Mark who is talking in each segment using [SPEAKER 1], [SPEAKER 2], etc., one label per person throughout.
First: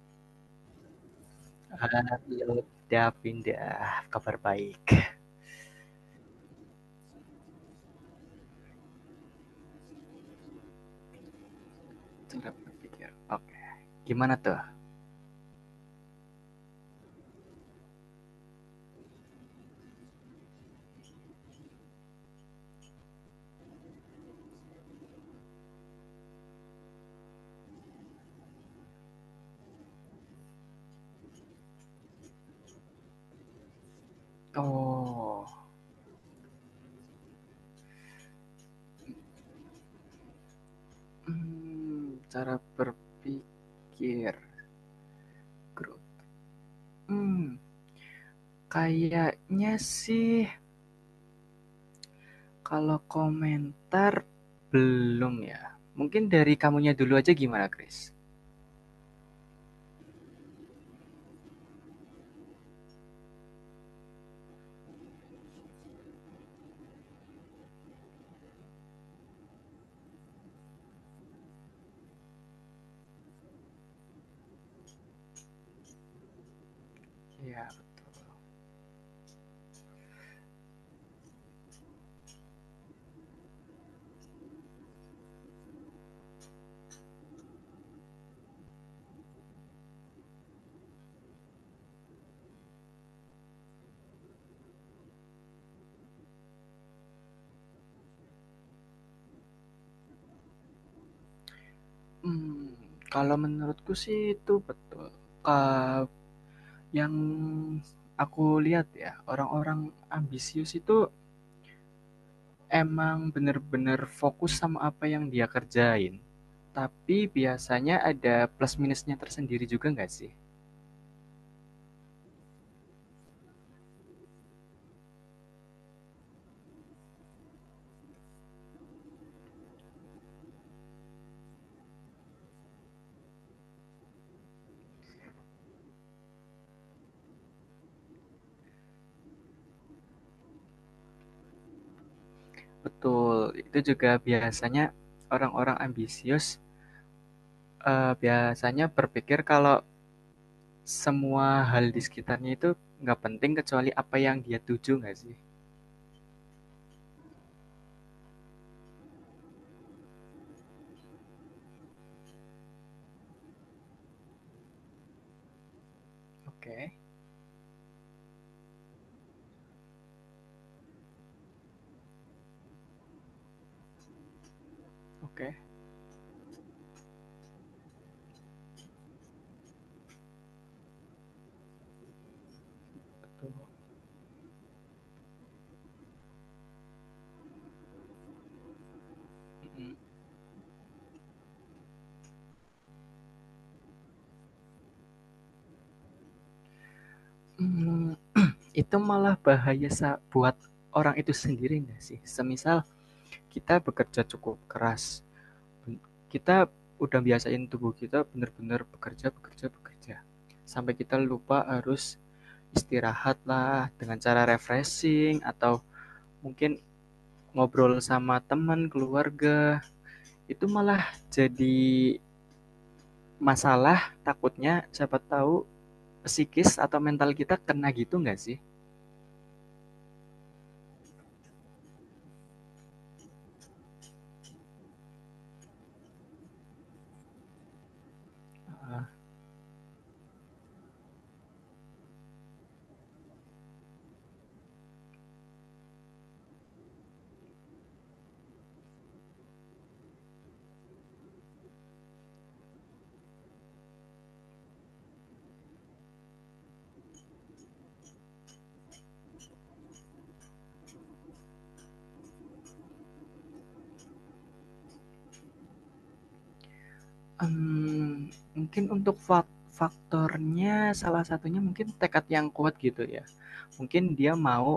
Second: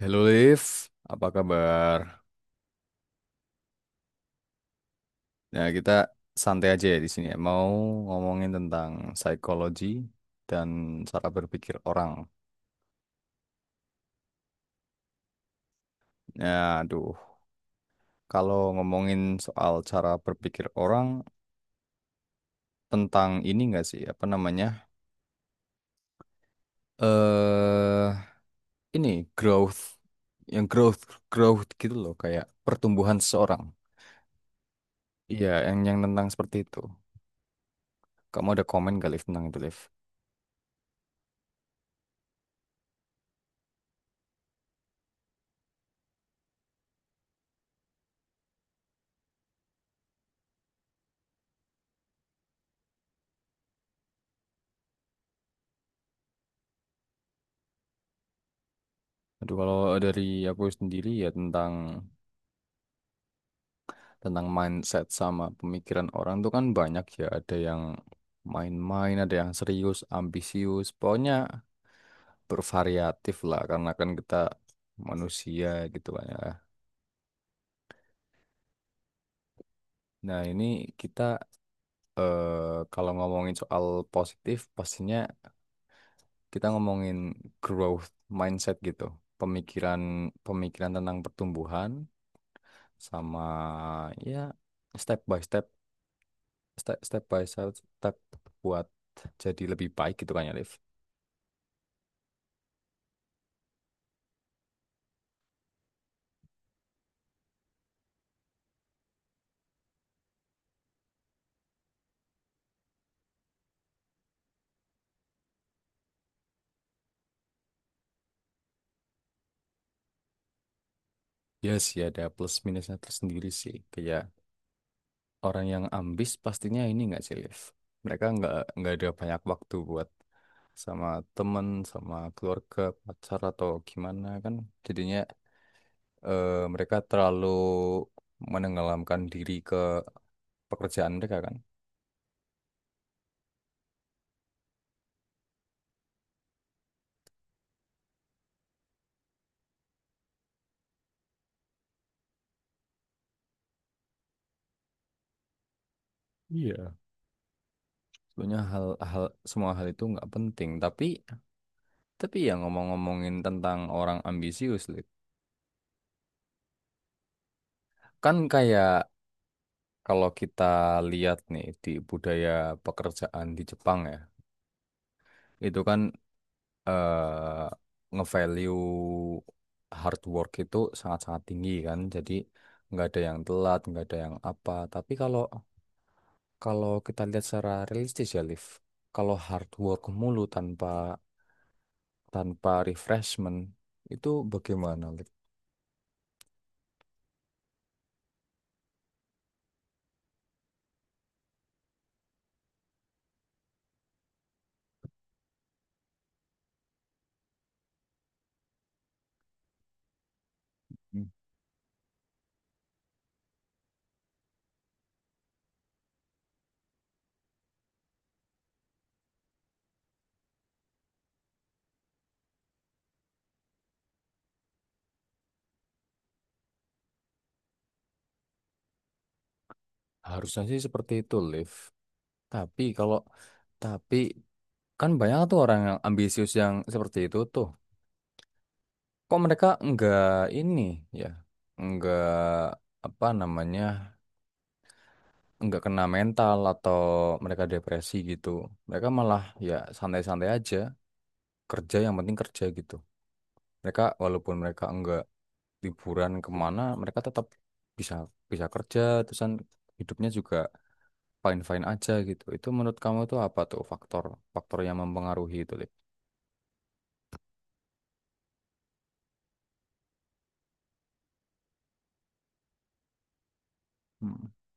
[SPEAKER 1] Halo Liv, apa kabar?
[SPEAKER 2] Halo, udah pindah. Kabar baik.
[SPEAKER 1] Nah, kita santai aja ya di sini ya. Mau ngomongin tentang psikologi dan cara berpikir orang.
[SPEAKER 2] Cara berpikir. Oke. Okay. Gimana tuh?
[SPEAKER 1] Ya, aduh, kalau ngomongin soal cara berpikir orang tentang ini nggak sih, apa namanya? Eh, ini growth, yang growth growth gitu loh, kayak pertumbuhan seseorang. Iya,
[SPEAKER 2] Oh.
[SPEAKER 1] yang tentang seperti itu. Kamu ada komen gak Liv tentang itu, Liv?
[SPEAKER 2] Cara berpikir grup. Hmm, kayaknya sih kalau komentar belum ya. Mungkin dari kamunya dulu aja gimana, Chris?
[SPEAKER 1] Aduh, kalau dari aku sendiri ya tentang tentang mindset sama pemikiran orang tuh kan banyak ya. Ada yang main-main, ada yang serius, ambisius. Pokoknya bervariatif lah karena kan kita manusia gitu kan ya.
[SPEAKER 2] Ya betul.
[SPEAKER 1] Nah, ini kita kalau ngomongin soal positif pastinya kita ngomongin growth mindset gitu. Pemikiran pemikiran tentang pertumbuhan sama ya step by step step by step buat jadi lebih baik gitu kan ya Liv.
[SPEAKER 2] Hmm, kalau menurutku sih itu betul. Eh, yang aku lihat ya, orang-orang ambisius itu emang bener-bener fokus sama apa yang dia kerjain. Tapi biasanya ada plus minusnya tersendiri juga nggak sih?
[SPEAKER 1] Ya sih ada plus minusnya tersendiri sih. Kayak orang yang ambis pastinya ini nggak sih, Liv? Mereka nggak ada banyak waktu buat sama temen, sama keluarga, pacar atau gimana kan. Jadinya mereka terlalu menenggelamkan diri ke pekerjaan mereka kan.
[SPEAKER 2] Betul, itu juga biasanya orang-orang ambisius, biasanya berpikir kalau semua hal di sekitarnya itu nggak penting kecuali apa yang dia tuju nggak sih?
[SPEAKER 1] Iya. Sebenarnya semua hal itu nggak penting. Tapi ya ngomong-ngomongin tentang orang ambisius, Liv.
[SPEAKER 2] Oke,
[SPEAKER 1] Kan kayak kalau kita lihat nih di budaya pekerjaan di Jepang ya,
[SPEAKER 2] oke.
[SPEAKER 1] itu kan eh nge-value hard work itu sangat-sangat tinggi kan. Jadi nggak ada yang telat, nggak ada yang apa. Tapi kalau kalau kita lihat secara realistis ya, Liv, kalau hard work mulu tanpa tanpa refreshment itu bagaimana, Liv?
[SPEAKER 2] Hmm, itu malah bahaya buat orang itu sendiri nggak sih? Semisal kita bekerja cukup keras, kita udah biasain tubuh kita benar-benar bekerja, bekerja, bekerja. Sampai kita
[SPEAKER 1] Hmm.
[SPEAKER 2] lupa harus istirahat lah dengan cara refreshing atau mungkin ngobrol sama teman, keluarga. Itu malah jadi masalah takutnya siapa tahu psikis atau mental kita kena gitu nggak sih?
[SPEAKER 1] Harusnya sih seperti itu, Liv. Tapi kalau tapi kan banyak tuh orang yang ambisius yang seperti itu tuh. Kok mereka nggak ini ya? Nggak, apa namanya, nggak kena mental atau mereka depresi gitu. Mereka malah ya santai-santai aja, kerja yang penting kerja gitu. Walaupun mereka nggak liburan kemana, mereka tetap bisa bisa kerja, terus kan hidupnya juga fine-fine aja gitu. Itu menurut kamu itu apa tuh faktor faktor yang mempengaruhi itu, Liv?
[SPEAKER 2] Mungkin untuk faktornya salah satunya mungkin tekad yang kuat gitu ya. Mungkin dia
[SPEAKER 1] Hmm.
[SPEAKER 2] mau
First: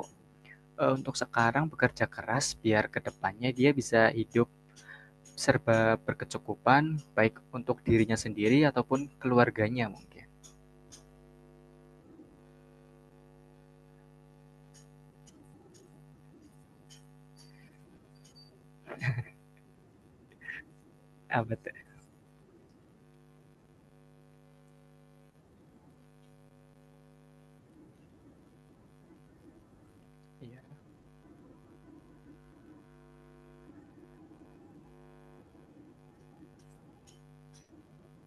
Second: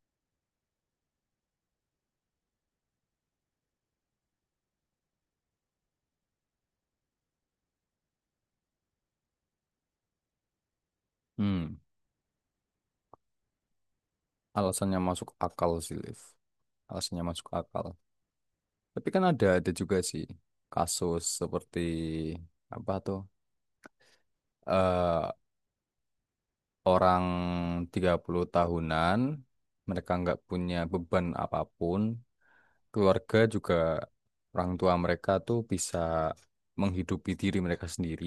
[SPEAKER 2] Untuk sekarang bekerja keras biar kedepannya dia bisa hidup serba berkecukupan, baik untuk dirinya sendiri ataupun keluarganya mungkin.
[SPEAKER 1] Hmm. Alasannya masuk akal sih, Liv. Alasannya masuk akal. Tapi kan ada juga sih kasus
[SPEAKER 2] Ah betul.
[SPEAKER 1] seperti apa tuh? Eh, orang 30 tahunan, mereka nggak
[SPEAKER 2] Iya.
[SPEAKER 1] punya beban apapun, keluarga juga orang tua mereka tuh bisa menghidupi diri mereka sendiri,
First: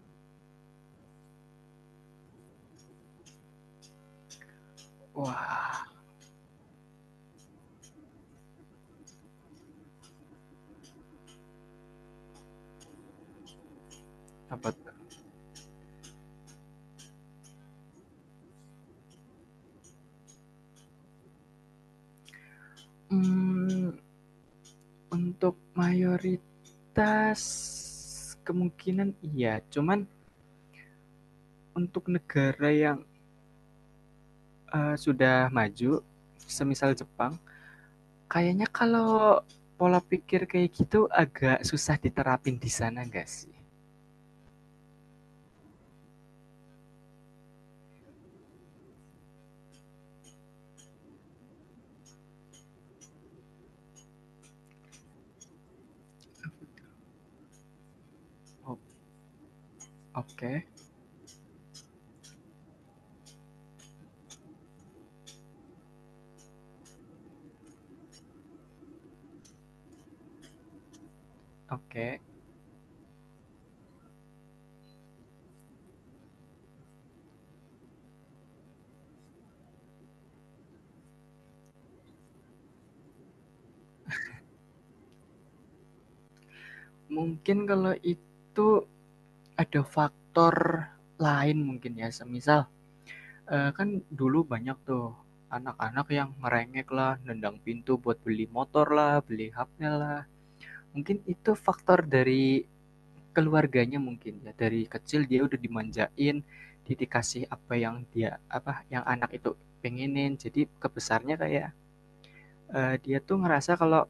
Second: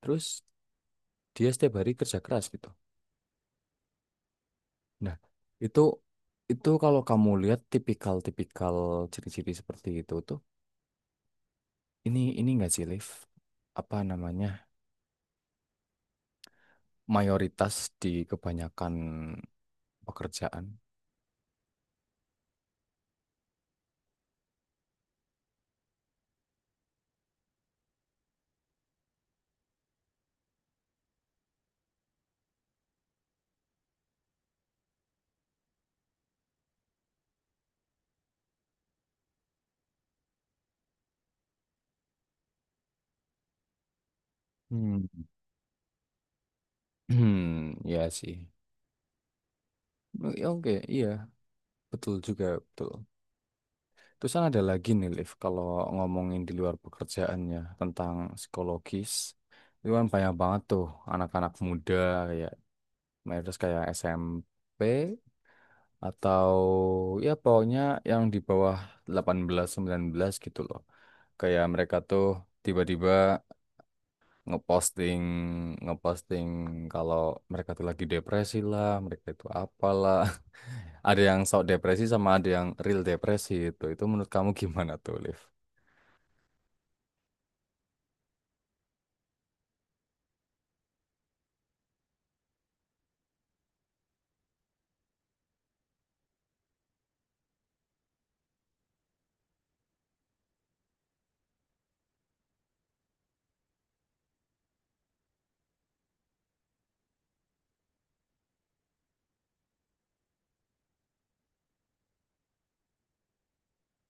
[SPEAKER 1] terus dia setiap hari kerja keras gitu. Nah, itu
[SPEAKER 2] Wah,
[SPEAKER 1] itu kalau kamu lihat tipikal-tipikal ciri-ciri seperti itu tuh, ini nggak sih, Liv? Apa namanya?
[SPEAKER 2] apa tuh?
[SPEAKER 1] Mayoritas di kebanyakan pekerjaan.
[SPEAKER 2] Mmm, untuk mayoritas kemungkinan iya, cuman untuk negara yang, sudah maju, semisal Jepang, kayaknya kalau pola pikir kayak gitu agak susah diterapin di sana nggak sih?
[SPEAKER 1] Hmm. Hmm, ya sih. Ya, oke, iya. Betul juga, betul. Terus kan ada lagi nih, Liv, kalau ngomongin di luar pekerjaannya tentang psikologis, itu kan banyak banget
[SPEAKER 2] Oke
[SPEAKER 1] tuh anak-anak muda kayak mayoritas kayak SMP atau ya pokoknya yang di bawah 18 19 gitu loh. Kayak mereka
[SPEAKER 2] oke.
[SPEAKER 1] tuh tiba-tiba ngeposting ngeposting kalau mereka tuh lagi depresi lah, mereka itu apalah. Ada yang sok depresi sama ada yang real depresi itu. Itu menurut kamu gimana tuh, Liv?
[SPEAKER 2] Mungkin kalau itu ada faktor lain mungkin ya, semisal, kan dulu banyak tuh anak-anak yang ngerengek lah, nendang pintu buat beli motor lah, beli HP lah. Mungkin itu faktor dari keluarganya mungkin ya, dari kecil dia udah dimanjain, dia dikasih apa yang dia apa, yang anak itu pengenin. Jadi kebesarnya kayak, dia tuh ngerasa kalau,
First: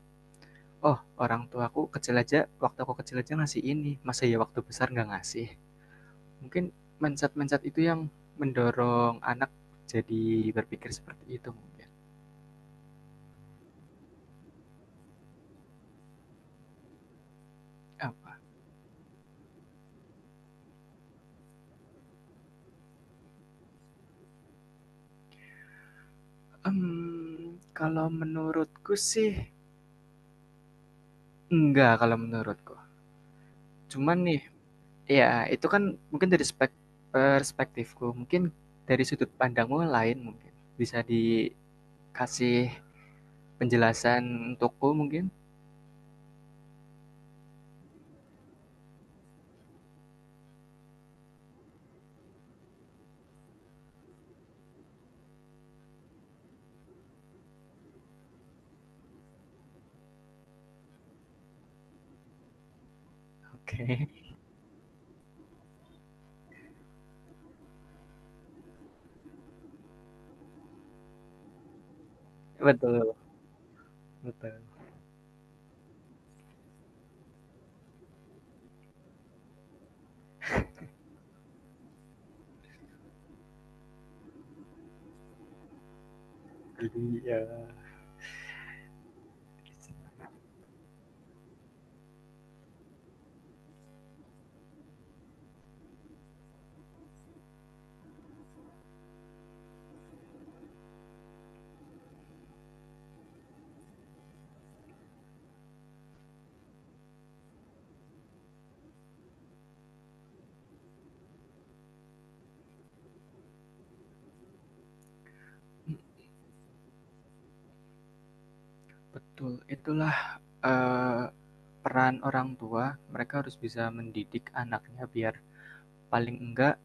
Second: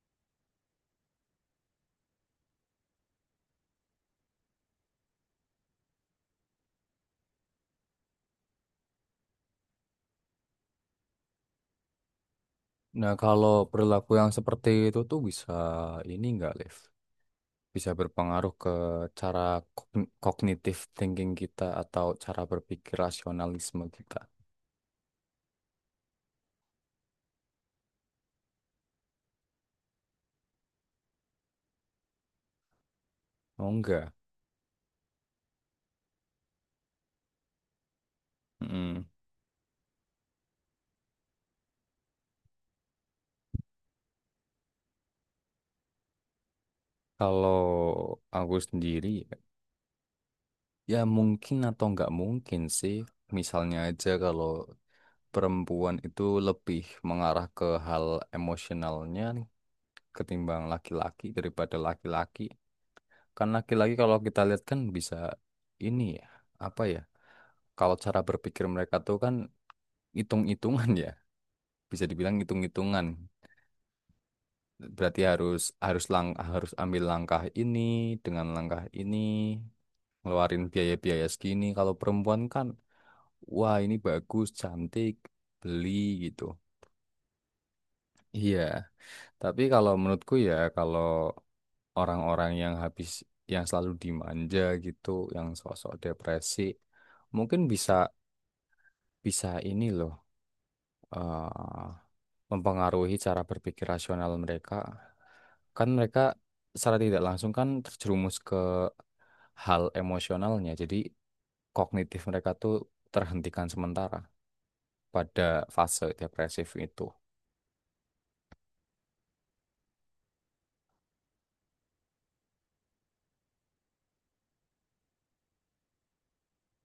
[SPEAKER 2] "Oh, orang tuaku kecil aja waktu aku kecil aja ngasih ini, masa ya waktu besar nggak ngasih?" Mungkin mindset-mindset itu yang mendorong anak jadi berpikir seperti itu mungkin.
[SPEAKER 1] Nah, kalau perilaku yang seperti itu tuh bisa ini nggak, Liv? Bisa
[SPEAKER 2] Apa?
[SPEAKER 1] berpengaruh ke cara kognitif thinking kita atau cara berpikir rasionalisme kita.
[SPEAKER 2] Kalau menurutku sih enggak kalau menurutku.
[SPEAKER 1] Oh, enggak.
[SPEAKER 2] Cuman nih ya itu kan mungkin dari perspektifku, mungkin dari
[SPEAKER 1] Mm.
[SPEAKER 2] sudut pandangmu lain mungkin. Bisa dikasih penjelasan untukku mungkin?
[SPEAKER 1] Kalau aku sendiri, ya mungkin atau nggak mungkin sih. Misalnya aja kalau perempuan itu lebih mengarah ke hal emosionalnya ketimbang laki-laki daripada laki-laki. Kan laki-laki
[SPEAKER 2] Oke,
[SPEAKER 1] kalau kita lihat kan bisa ini ya, apa ya? Kalau cara berpikir mereka tuh kan hitung-hitungan ya, bisa dibilang
[SPEAKER 2] Okay.
[SPEAKER 1] hitung-hitungan.
[SPEAKER 2] Betul betul.
[SPEAKER 1] Berarti harus harus lang harus ambil langkah ini dengan langkah ini, ngeluarin biaya-biaya segini. Kalau perempuan kan, wah ini bagus, cantik, beli gitu.
[SPEAKER 2] Jadi ya,
[SPEAKER 1] Iya, tapi kalau menurutku ya kalau orang-orang yang selalu dimanja gitu, yang sosok depresi, mungkin bisa bisa ini loh, eh, mempengaruhi cara berpikir rasional mereka. Kan mereka secara tidak langsung kan terjerumus ke hal emosionalnya, jadi kognitif mereka tuh terhentikan sementara pada fase depresif itu.
[SPEAKER 2] betul, itulah, eee, peran orang tua, mereka harus bisa mendidik anaknya biar paling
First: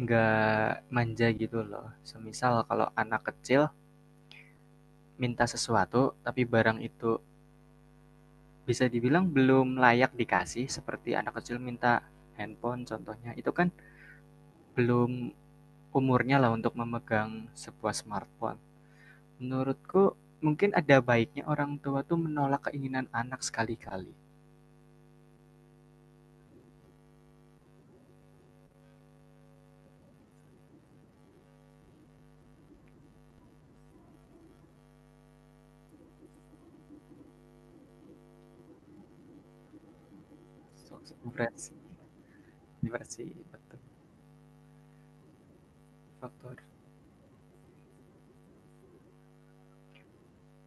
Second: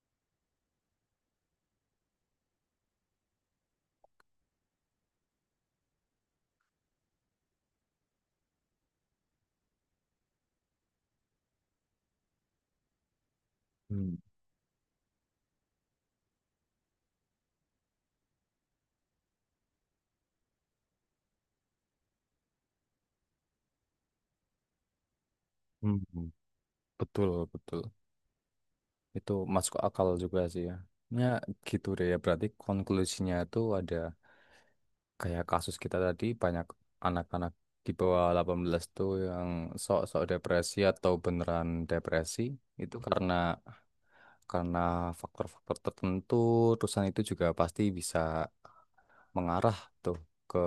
[SPEAKER 2] enggak manja gitu loh. Semisal kalau anak kecil minta sesuatu tapi barang itu bisa dibilang belum layak dikasih seperti anak kecil minta handphone contohnya itu kan
[SPEAKER 1] Hmm.
[SPEAKER 2] belum umurnya lah untuk memegang sebuah smartphone. Menurutku mungkin ada baiknya orang tua tuh menolak keinginan anak sekali-kali.
[SPEAKER 1] Hmm, betul, betul. Itu masuk akal juga sih ya. Ya gitu deh ya. Berarti konklusinya itu ada kayak kasus kita tadi banyak anak-anak di bawah 18 tuh yang sok-sok depresi
[SPEAKER 2] So,
[SPEAKER 1] atau
[SPEAKER 2] so,
[SPEAKER 1] beneran depresi itu karena
[SPEAKER 2] betul.
[SPEAKER 1] karena faktor-faktor tertentu
[SPEAKER 2] Faktor
[SPEAKER 1] terusan itu juga pasti bisa mengarah tuh ke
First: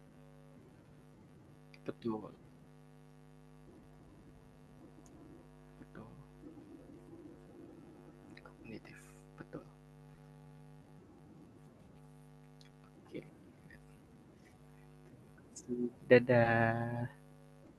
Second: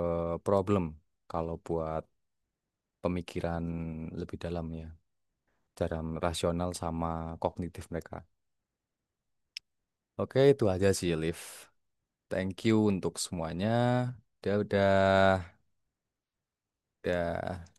[SPEAKER 1] problem kalau buat
[SPEAKER 2] betul,
[SPEAKER 1] pemikiran lebih dalamnya dalam
[SPEAKER 2] betul.
[SPEAKER 1] rasional sama kognitif mereka.
[SPEAKER 2] Kognitif betul.
[SPEAKER 1] Oke, itu aja sih, Liv. Thank you untuk
[SPEAKER 2] Oke.
[SPEAKER 1] semuanya. Udah,
[SPEAKER 2] Okay. Dadah.
[SPEAKER 1] udah.